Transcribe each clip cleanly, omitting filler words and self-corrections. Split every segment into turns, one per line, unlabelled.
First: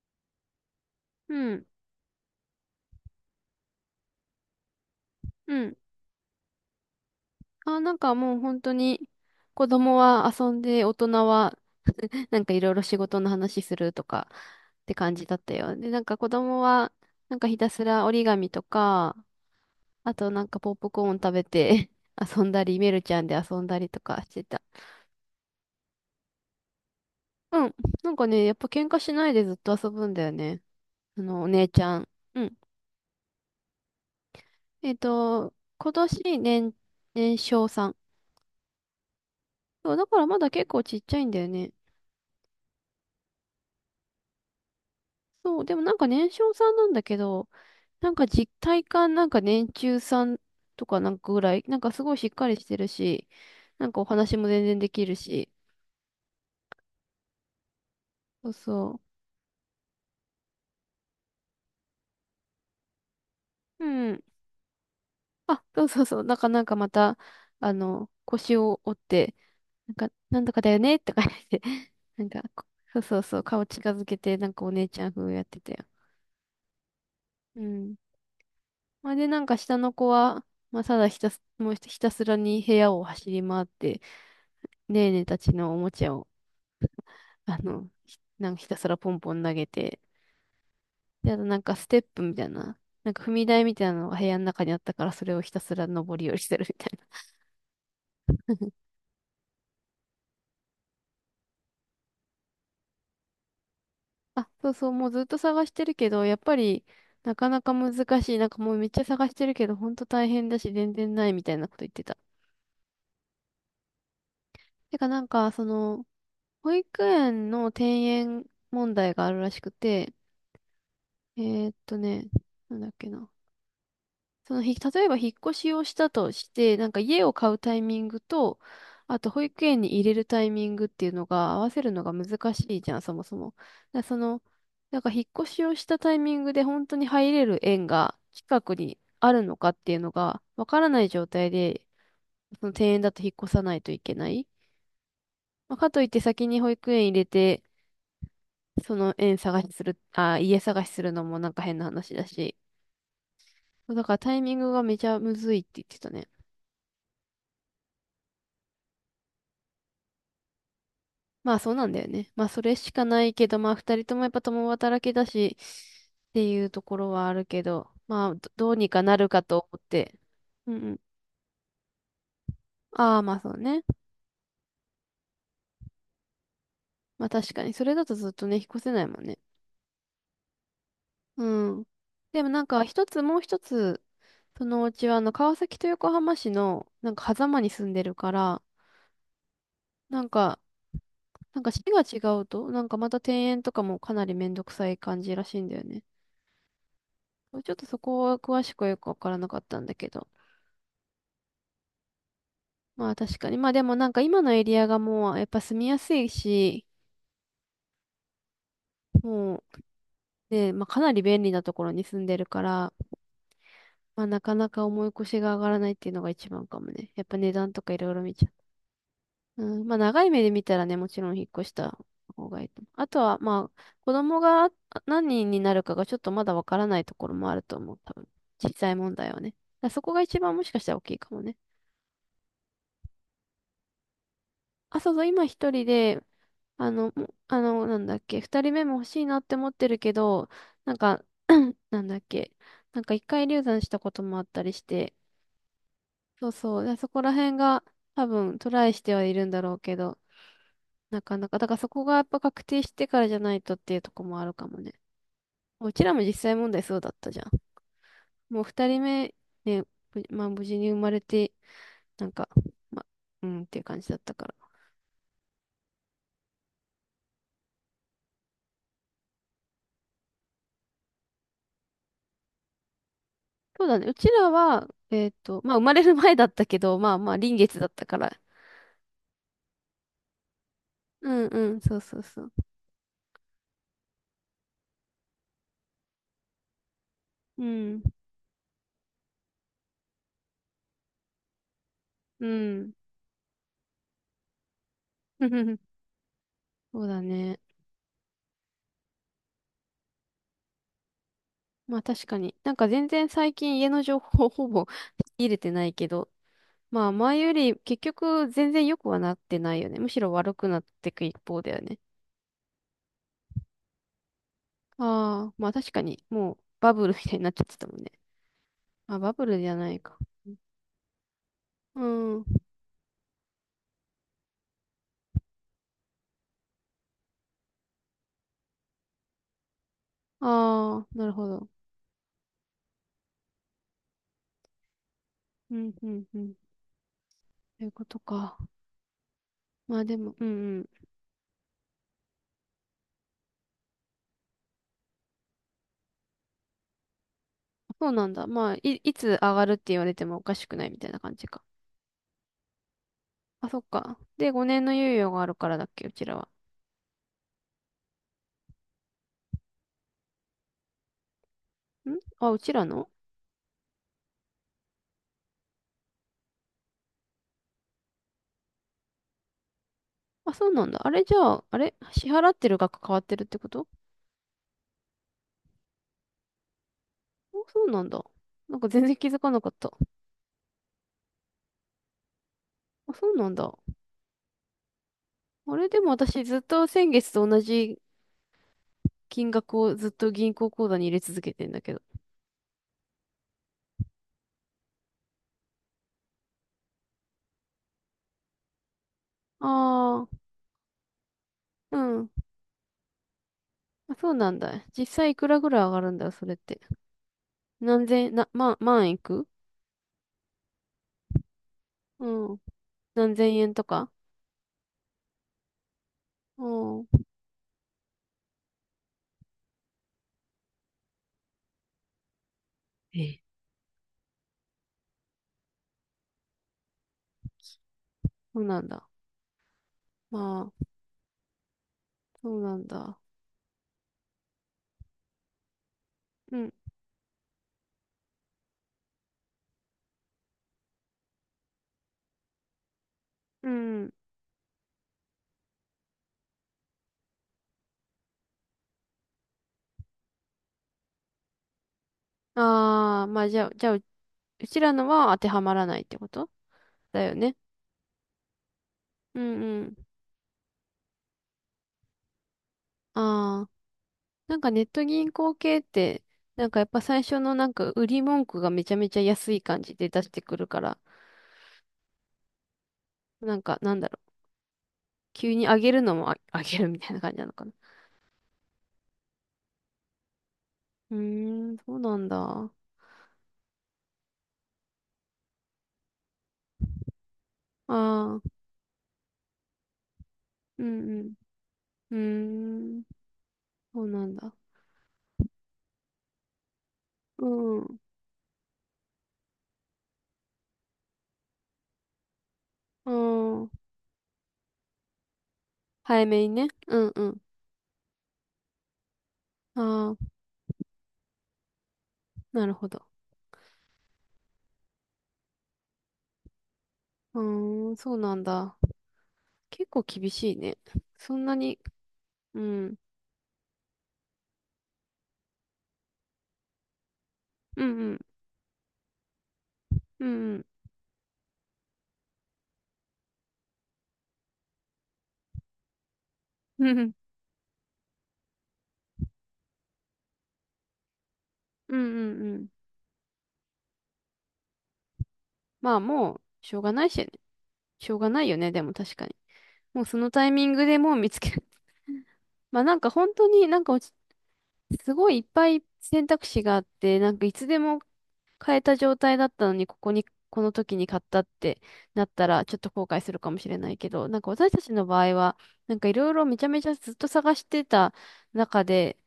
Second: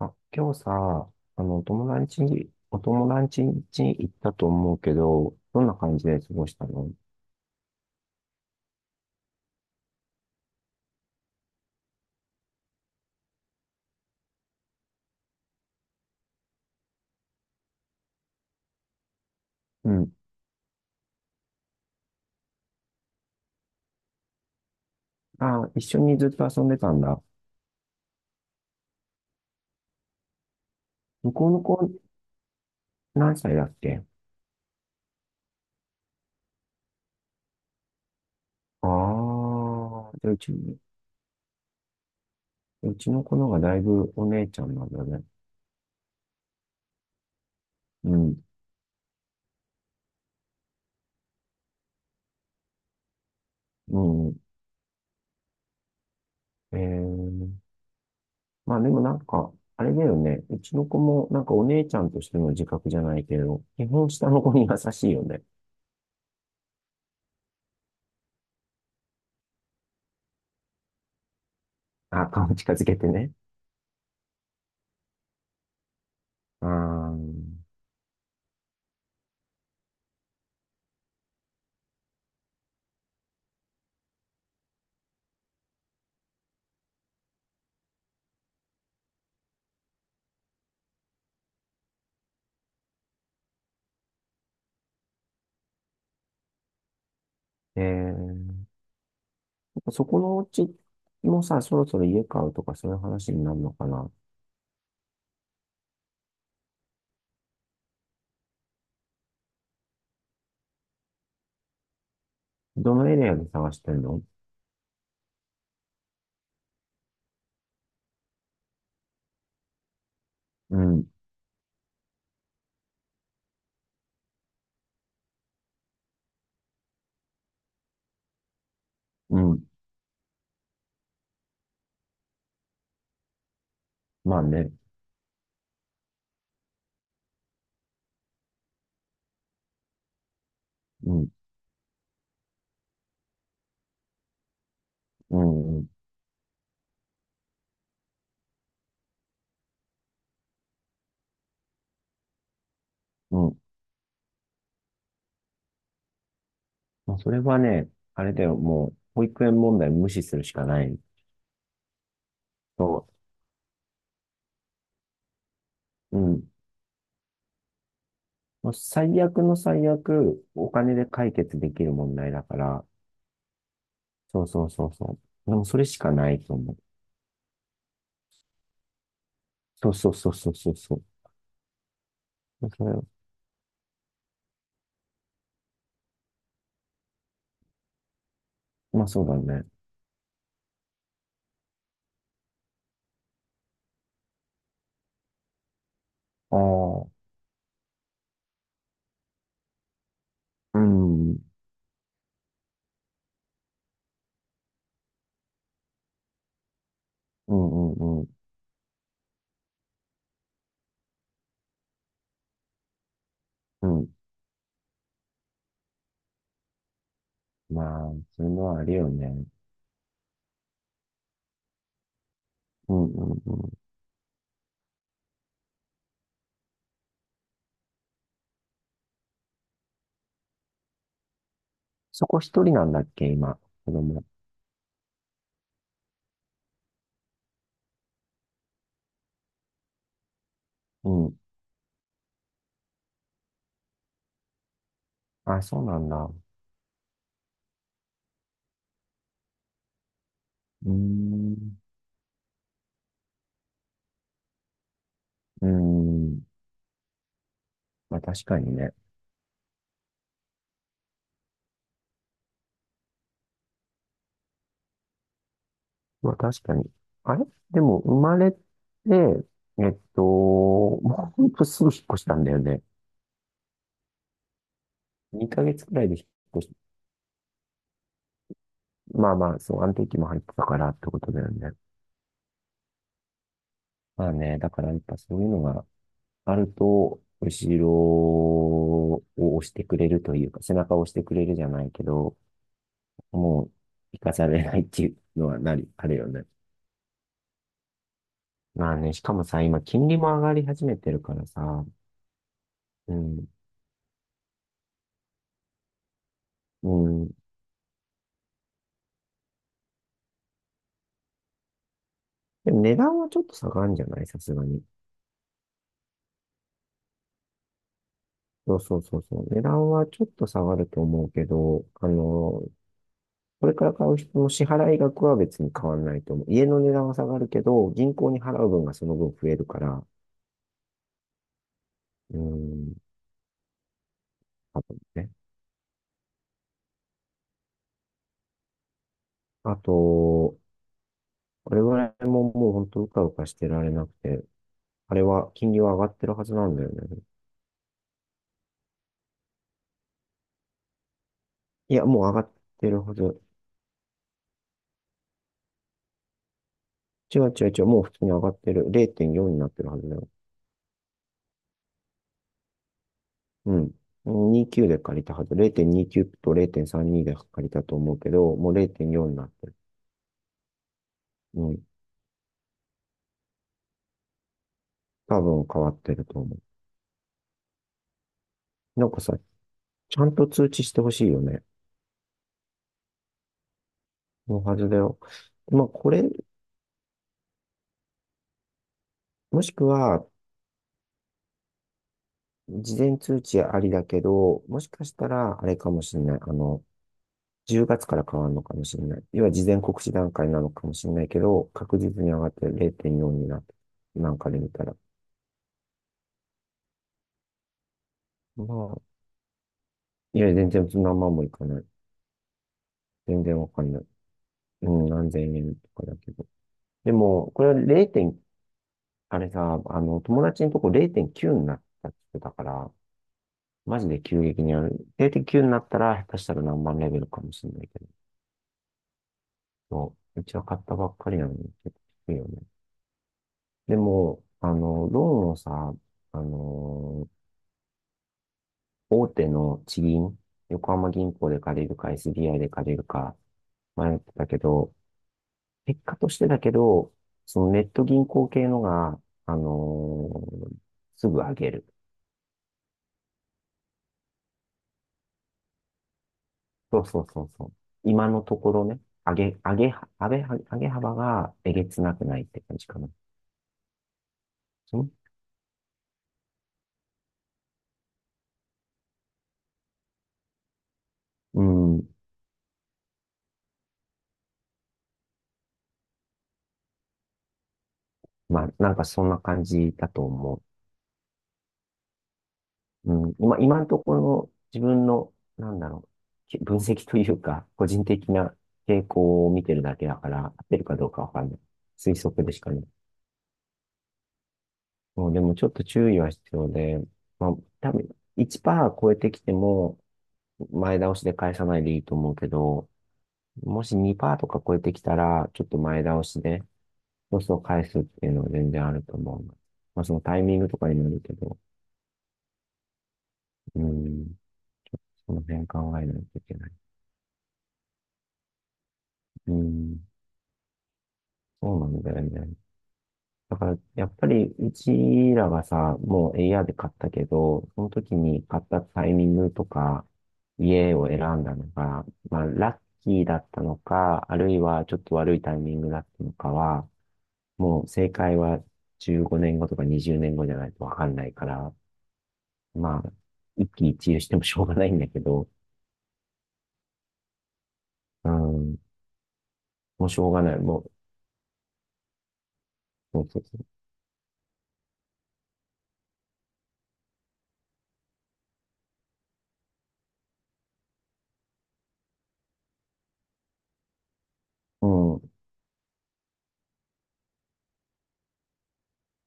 あ、今日さ、
う
お
ん。
友達に、行ったと思うけど、
う
どんな
ん。
感じで過ごしたの？
あ、なんかもう本当に、子供は遊んで、大人は、なんかいろいろ仕事の話するとか、って感じだったよ。で、なんか子供は、なんかひたすら折り紙とか、
うん。
あとなんかポップコーン食べて 遊んだり、メルちゃんで遊んだりとかしてた。
あ、一緒にずっと遊んでたんだ。
うん。なんかね、やっぱ喧嘩しないでずっと遊ぶんだよね。あ
向
の、お
こうの
姉ち
子、
ゃん。うん。
何歳だっけ？
今年年少さん。
ああ
そうだか
ー、
ら
でう
まだ
ち、
結構ちっちゃいんだよね。
うちの子の方がだいぶお姉ちゃんなんだね。
そう、でもなんか年少さんなんだけど、なん
う
か
ん、
実体感なんか年中さんとかなんかぐらい、なんかすごいしっかりしてるし、なん
う
かお話
ん。
も全然できるし、
えー、
そう
まあで
そ
もなんか、あれだよね。うちの子もなんかお姉ちゃんとしての自覚じゃないけど、
う。
基
う
本
ん。
下の子に優しいよね。
あ、そうそうそう。なんかまた、あの、腰を折って、なんか、なんとかだよねとか言って、な
あ、
んか、
顔
こ
近づけ
そう
て
そう
ね。
そう、顔近づけて、なんかお姉ちゃん風やってたよ。
ああ、
うん。まあ、で、なんか下の子は、まあ、ただひたす、もうひたすらに部屋を走り回って、ねえねえたちのおもちゃをあの、なんかひたすらポンポン投げて、で、あとなんかステップみたいな、なんか踏み台みたいなのが部屋の中にあったから、それをひたすら上り下りしてるみたい
えーそこのお家もさ、そろそろ家買うとかそういう話になるのかな。
な。あ、そうそう、もうずっと探してるけど、やっぱりなかなか難しい。なんかもうめっちゃ探してるけど、ほんと大変だし、全然ないみたいなこと言ってた。
どのエリアで探してんの？
てかなんか、その、保育園の転園問題があるらしくて、
うん、
えーっとね、なんだっけな。その、例えば引っ越しをしたとして、なんか家を買うタイミングと、あと
う
保育
ん。
園に入れるタイミングっていうのが合わせるのが難しいじゃん、そもそも。だそ
ま
の、
あね。
なんか引っ越しをしたタイミングで本当に入れる園が近くにあるのかっていうのがわからない
う
状
ん、
態で、その庭園だと引っ越さないといけない。
う
ま
ん、
あ、
うん。
かといって先に保育園入れて、その園探しする、あ、家探しするのもなんか変な話だし。
うん。
だからタイミングがめちゃむずいって言ってたね。
まあ、それはね、あれだよ、もう、保育園問題無視するしかない。
まあそうなんだよね。まあそれしか
そ
ないけど、まあ二人ともやっぱ共働きだし
う。う
って
ん。
いうところはあるけど、まあど
もう
うにかな
最
るか
悪の
と思っ
最
て。
悪、お
うんう
金
ん。
で解決できる問題だから、
ああまあそうね。
そうそうそうそう。でもそれしかないと思う。
まあ確かにそれだとずっとね、引っ越せないもんね。
そうそうそうそうそうそう。
うん。でもなんか
それ
もう一つ、そのうちはあの川崎と横浜市のなんか狭間に住んでるから、
まあそうだね。
なんか、市が違うと、なんかまた転園とかもかなりめんどくさい感じらしいんだよね。
ああ、
ちょっとそこは詳しくはよくわからなかったんだけど。
うん、うん、
まあ確かに。まあでもなんか今のエリアがもうやっぱ住みやすいし、
うん、うん。
もうね、まあかなり便利なところに住んでるから、
うん。
まあなかなか重い腰が上がらないっていうのが一番かもね。やっぱ値段と
ま
かいろ
あ、
いろ見
そう
ち
い
ゃ
うのはあるよね。
う。うん、まあ長い目で見たらね、もちろん引っ越した方がいいと思
う
う。
ん
あと
うん
は
うん。
まあ子供が何人になるかがちょっとまだわからないところもあると思う。多分。小さい問題はね。だからそこが一番もしかしたら大きいかもね。
そこ一人なんだっけ、今、子供？
あ、そうそう、今一人であの、なんだっけ、二人目も欲しいなって思ってるけど、なん
う
か、
ん。
なんだっけ、なんか一回流産したこともあったりして、
あ、そうなんだ。う
そうそう、でそこら辺が多分トライしてはいるんだろうけど、
ー
なかなか、だか
ん。
らそこがやっぱ確定してからじゃないとっていうとこもあるかもね。
うー
うちらも実
ん。
際問題そうだったじゃん。
まあ確か
もう
に
二
ね。
人目、ね、まあ無事に生まれて、なんか、まあ、うんっていう感じだったから。
まあ確かに。あれでも生まれて、もうほんとすぐ引っ越したんだよね。
そうだね。うちらは、
2
ま
ヶ
あ生
月
ま
く
れ
らいで
る
引
前だっ
っ
た
越し、
けど、まあまあ臨月だったから、
まあまあ、そう、安定期も入ってたからってこ
う
とだ
ん
よ
う
ね。
ん、そうそうそう。
まあね、だからやっぱそういうのがあると、
う
後ろ
ん、
を押してくれるというか、背中を押してくれるじゃないけど、
うん。
もう、生かされないっていうのはなり、あるよね。
そうだね。
まあね、しかもさ、今、金利も上がり始めてるからさ、
まあ確かに。なんか全
う
然
ん、
最近家の情報ほぼ入れてないけど、
う
まあ
ん。
前より結局全然良くはなってないよね。むしろ悪くなっていく一方だよね。
でも値段はちょっと下がるんじゃないさすがに。
ああ、まあ確かに、もうバブルみたいになっちゃってたもんね。
そうそうそ
あ、
う
バ
そ
ブ
う。
ル
値
じゃ
段
ない
は
か。
ちょっと下がると思うけど、
う
あ
ん。
の、これから買う人の支払い額は別に変わらないと思う。家の値段は下がるけど、銀行に払う分がその分増えるから、
ああ、なるほど。
うん、多分ね。
うん、うん、うん。ということか。
あ
まあでも、うん、
と、
うん。
我々ももう本当うかうかしてられなくて、あれは金利は上がってるはずなんだよね。
そうなんだ。まあ、いつ上がるって言われてもおかしくないみたいな感じか。
いや、もう上がってるはず。
あ、そっか。で、5年の猶予があるからだっけ、うちらは。
違う違う違う、もう普通に上がってる。0.4になってるはずだよ。
うちらの。
うん。29で借りたはず。0.29と0.32で借りたと思うけど、もう0.4になってる。
あ、そうなんだ。あれじゃ
う
あ、あ
ん。
れ支払ってる額変わってるってこと？
多分変わってると思う。
あ、そうなんだ。なんか全
なん
然
か
気
さ、
づかなかった。
ちゃんと通知してほしいよね。
あ、そうなんだ。
のはずだよ。
あ
まあ、
れで
こ
も
れ、
私ずっと先月と同じ金
もし
額
く
をずっ
は、
と銀行口座に入れ続けてんだけど。
事前通知ありだけど、もしかしたら、あれかもしれない。10月から変わるのかもしれない。要は事前告知
ああ、
段階なのかもしれないけど、
う
確実
ん。
に上がって0.4になって、
あ、そ
な
う
んか
な
で
ん
見
だ。
たら。
実際いくらぐらい上がるんだよ、それって。何千、
まあ、
万いく。
いや、全然そんなまんもいかない。
うん。何
全
千
然わ
円
か
と
んない。
か。
うん、何千円とかだけど。
う
で
ん。
も、これは 0. あれさ、友達のとこ0.9になったって言ってたから、
ええ。
マジで急激にある。0.9になったら、下手したら何万レベルかもしれないけど。
そうなんだ。
そ
ま
ううちは買っ
あ、
たばっかりなのに、結構低いよ
そう
ね。
なんだ。
でも、ローンをさ、あ
うん
の大手の地銀、横浜銀行で借りるか SBI で借りるか
うん。
迷ってたけど、結果としてだけど、そのネット銀行系のが、あのーすぐ上げる。
ああ、まあじゃあ、うちらのは当てはまらないってこと
そうそ
だ
う
よ
そう
ね。
そう。今のところね、
う
上げ、
ん
上
う
げ、
ん。
上げ、上げ幅がえげつなくないって感じかな。
ああ、なんかネッ
そ
ト
の
銀行系って、なんかやっぱ最初のなんか売り文句がめちゃめちゃ安い感じで出してくるから、
うん。
なんかなんだろう、急に上げるのもあ、上げるみたいな感じなのかな。
まあ、なんかそんな感じだと思う。
うーん、そうなんだ。あ
うん、今のところ自分の、なんだろう、分析というか、個人的
あ、
な傾向を見てるだけだから、合って
う
るかどうかわ
ん
かんない。推
う
測でしかな
ん。
い。
うーん、そうなんだ。
もうでもちょっと注意は必要で、
う
まあ、多
ん、
分1%超えてきても、前倒しで返さないでいいと思うけど、
うん。
もし2%とか超えてきたら、ちょっと前倒
早
し
めに
で、
ね。うんう
そ
ん。
うそう返すっていうのは全然あると思う。まあ、そ
ああ、
のタイミングとかにもよるけど、
なるほど。
うん、その辺考えないといけない。
うーん、そうなんだ。
う
結
ん。
構厳しいね。そんな
そ
に、
うなんだよね。
うん、
だから、やっぱり、うちらがさ、もうエイアールで買ったけど、そ
うん、
の
う
時
ん、
に買ったタイミングとか、
うん、
家を選んだのが、まあ、ラッキーだったのか、あるいはちょっと悪いタイミングだったのか
うん、
は、
うん、うん、
もう正解は15年後とか20年後じゃないとわかんないから、
うんうん。
まあ、一喜一憂してもしょうがないんだけど、
まあもう、しょうがないしね。しょうが
う
ないよね、
ん、
でも確かに。もう
もう
そ
しょ
の
うが
タイ
ない、
ミン
も
グ
う、
でもう見つける。まあなんか
そう
本
そう
当
そ
になんかすごいいっぱい選択肢があって、なんかいつでも変えた状態だったのに、この時に買ったってなったら、ちょっと後悔するかもしれないけど、なんか私たちの
う。
場合は、なんかいろいろめちゃめちゃずっと探してた中で、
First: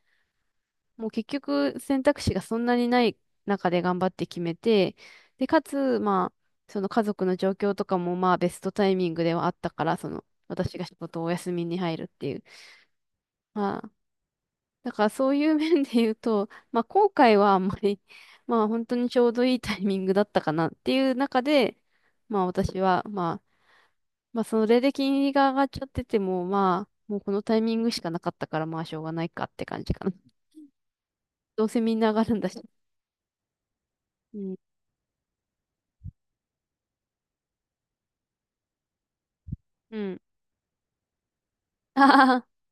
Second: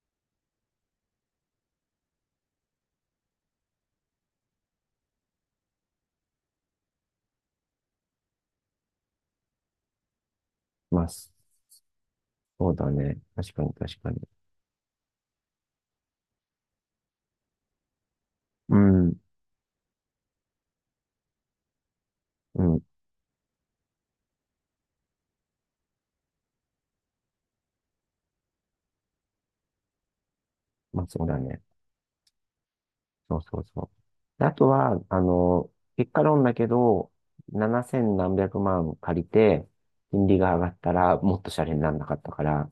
もう結局選択肢がそんなにない中で頑張って決めて、で、かつ、まあ、その家族の状況とかもまあベストタイミングではあったから、その私が仕
うん、まあ、
事を
そ
お休みに入るっていう。
うだね。確かに
まあ、
確かに。
だからそういう面で言うと、まあ後悔はあんまり、まあ
う
本当に
ん、
ちょうどいいタイミングだったかなっていう中で、まあ
う
私
ん。
は、まあ、まあそれで金利が上がっちゃってても、まあ、もうこのタイミングしかなかったから、まあしょうがないかって感じかな。
まあそうだね。
どうせみんな上がるんだし。
そうそうそ
う
う。あ
ん。
とは、あの、結果論だけど、7千何百万借りて、
うん。
金利が上がったらもっとシャレにな らなかった
あ
か
あ、
ら、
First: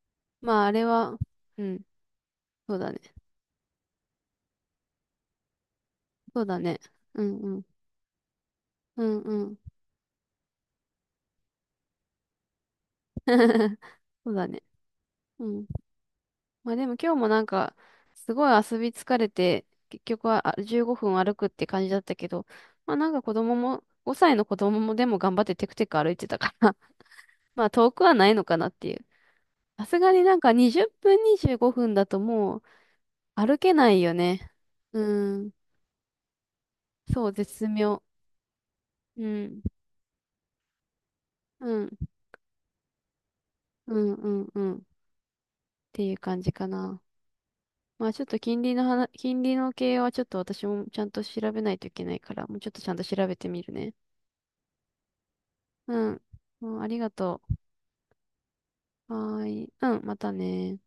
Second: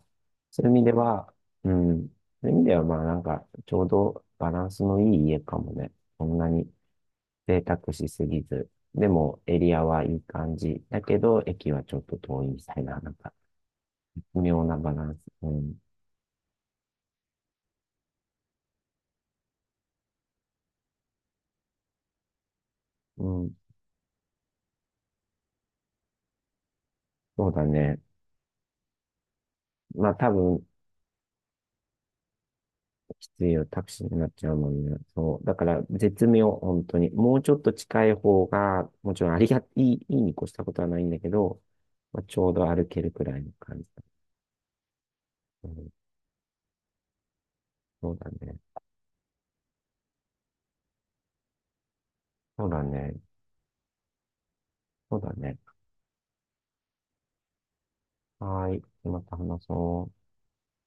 そ
まあ
うい
あ
う意味
れ
で
は、
は、
う
う
ん、
ん、そういう意味
そ
で
う
は
だね。
まあなんか、ちょうどバランスのいい家かもね。そん
そう
な
だ
に
ね。うんう
贅
ん。
沢しすぎず。
う
で
んう
も、
ん。
エリアはいい感じ。だけど、駅はちょっと遠いみたいな、なんか、
そう
微
だ
妙
ね。
なバランス。
う
う
ん。
ん。
まあでも今日もなんか、すごい遊び疲れて、結局は15分歩くって感じだったけど、まあなんか
う
子供
ん。
も、5歳の子供もでも頑張ってテクテク歩いてたから
そう だ
まあ遠
ね。
くはないのかなっていう。さす
ま
が
あ、
に
多
なんか
分、
20分25分だともう
きつい
歩
よ、
け
タ
な
ク
い
シー
よ
になっちゃ
ね。
うもんね。
う
そう。
ん。
だから、絶妙、本当に。
そう、
もうちょっ
絶
と
妙。
近い方が、も
う
ちろんありが、
ん。
いいに越したことはないんだけど、
うん。
まあ、ちょうど歩けるくらいの感じ
う
だ。
んうんうん。
うん、
ていう感じかな。ま
そ
あ
う
ちょっ
だ
と
ね。
金利の系はちょっと私もちゃんと調べないといけないから、もうち
そ
ょ
う
っと
だ
ちゃんと調
ね。
べてみるね。
そうだね。
うん。うん、ありがと
はーい。
う。
また
はー
話
い。うん、
そ
ま
う。
たね。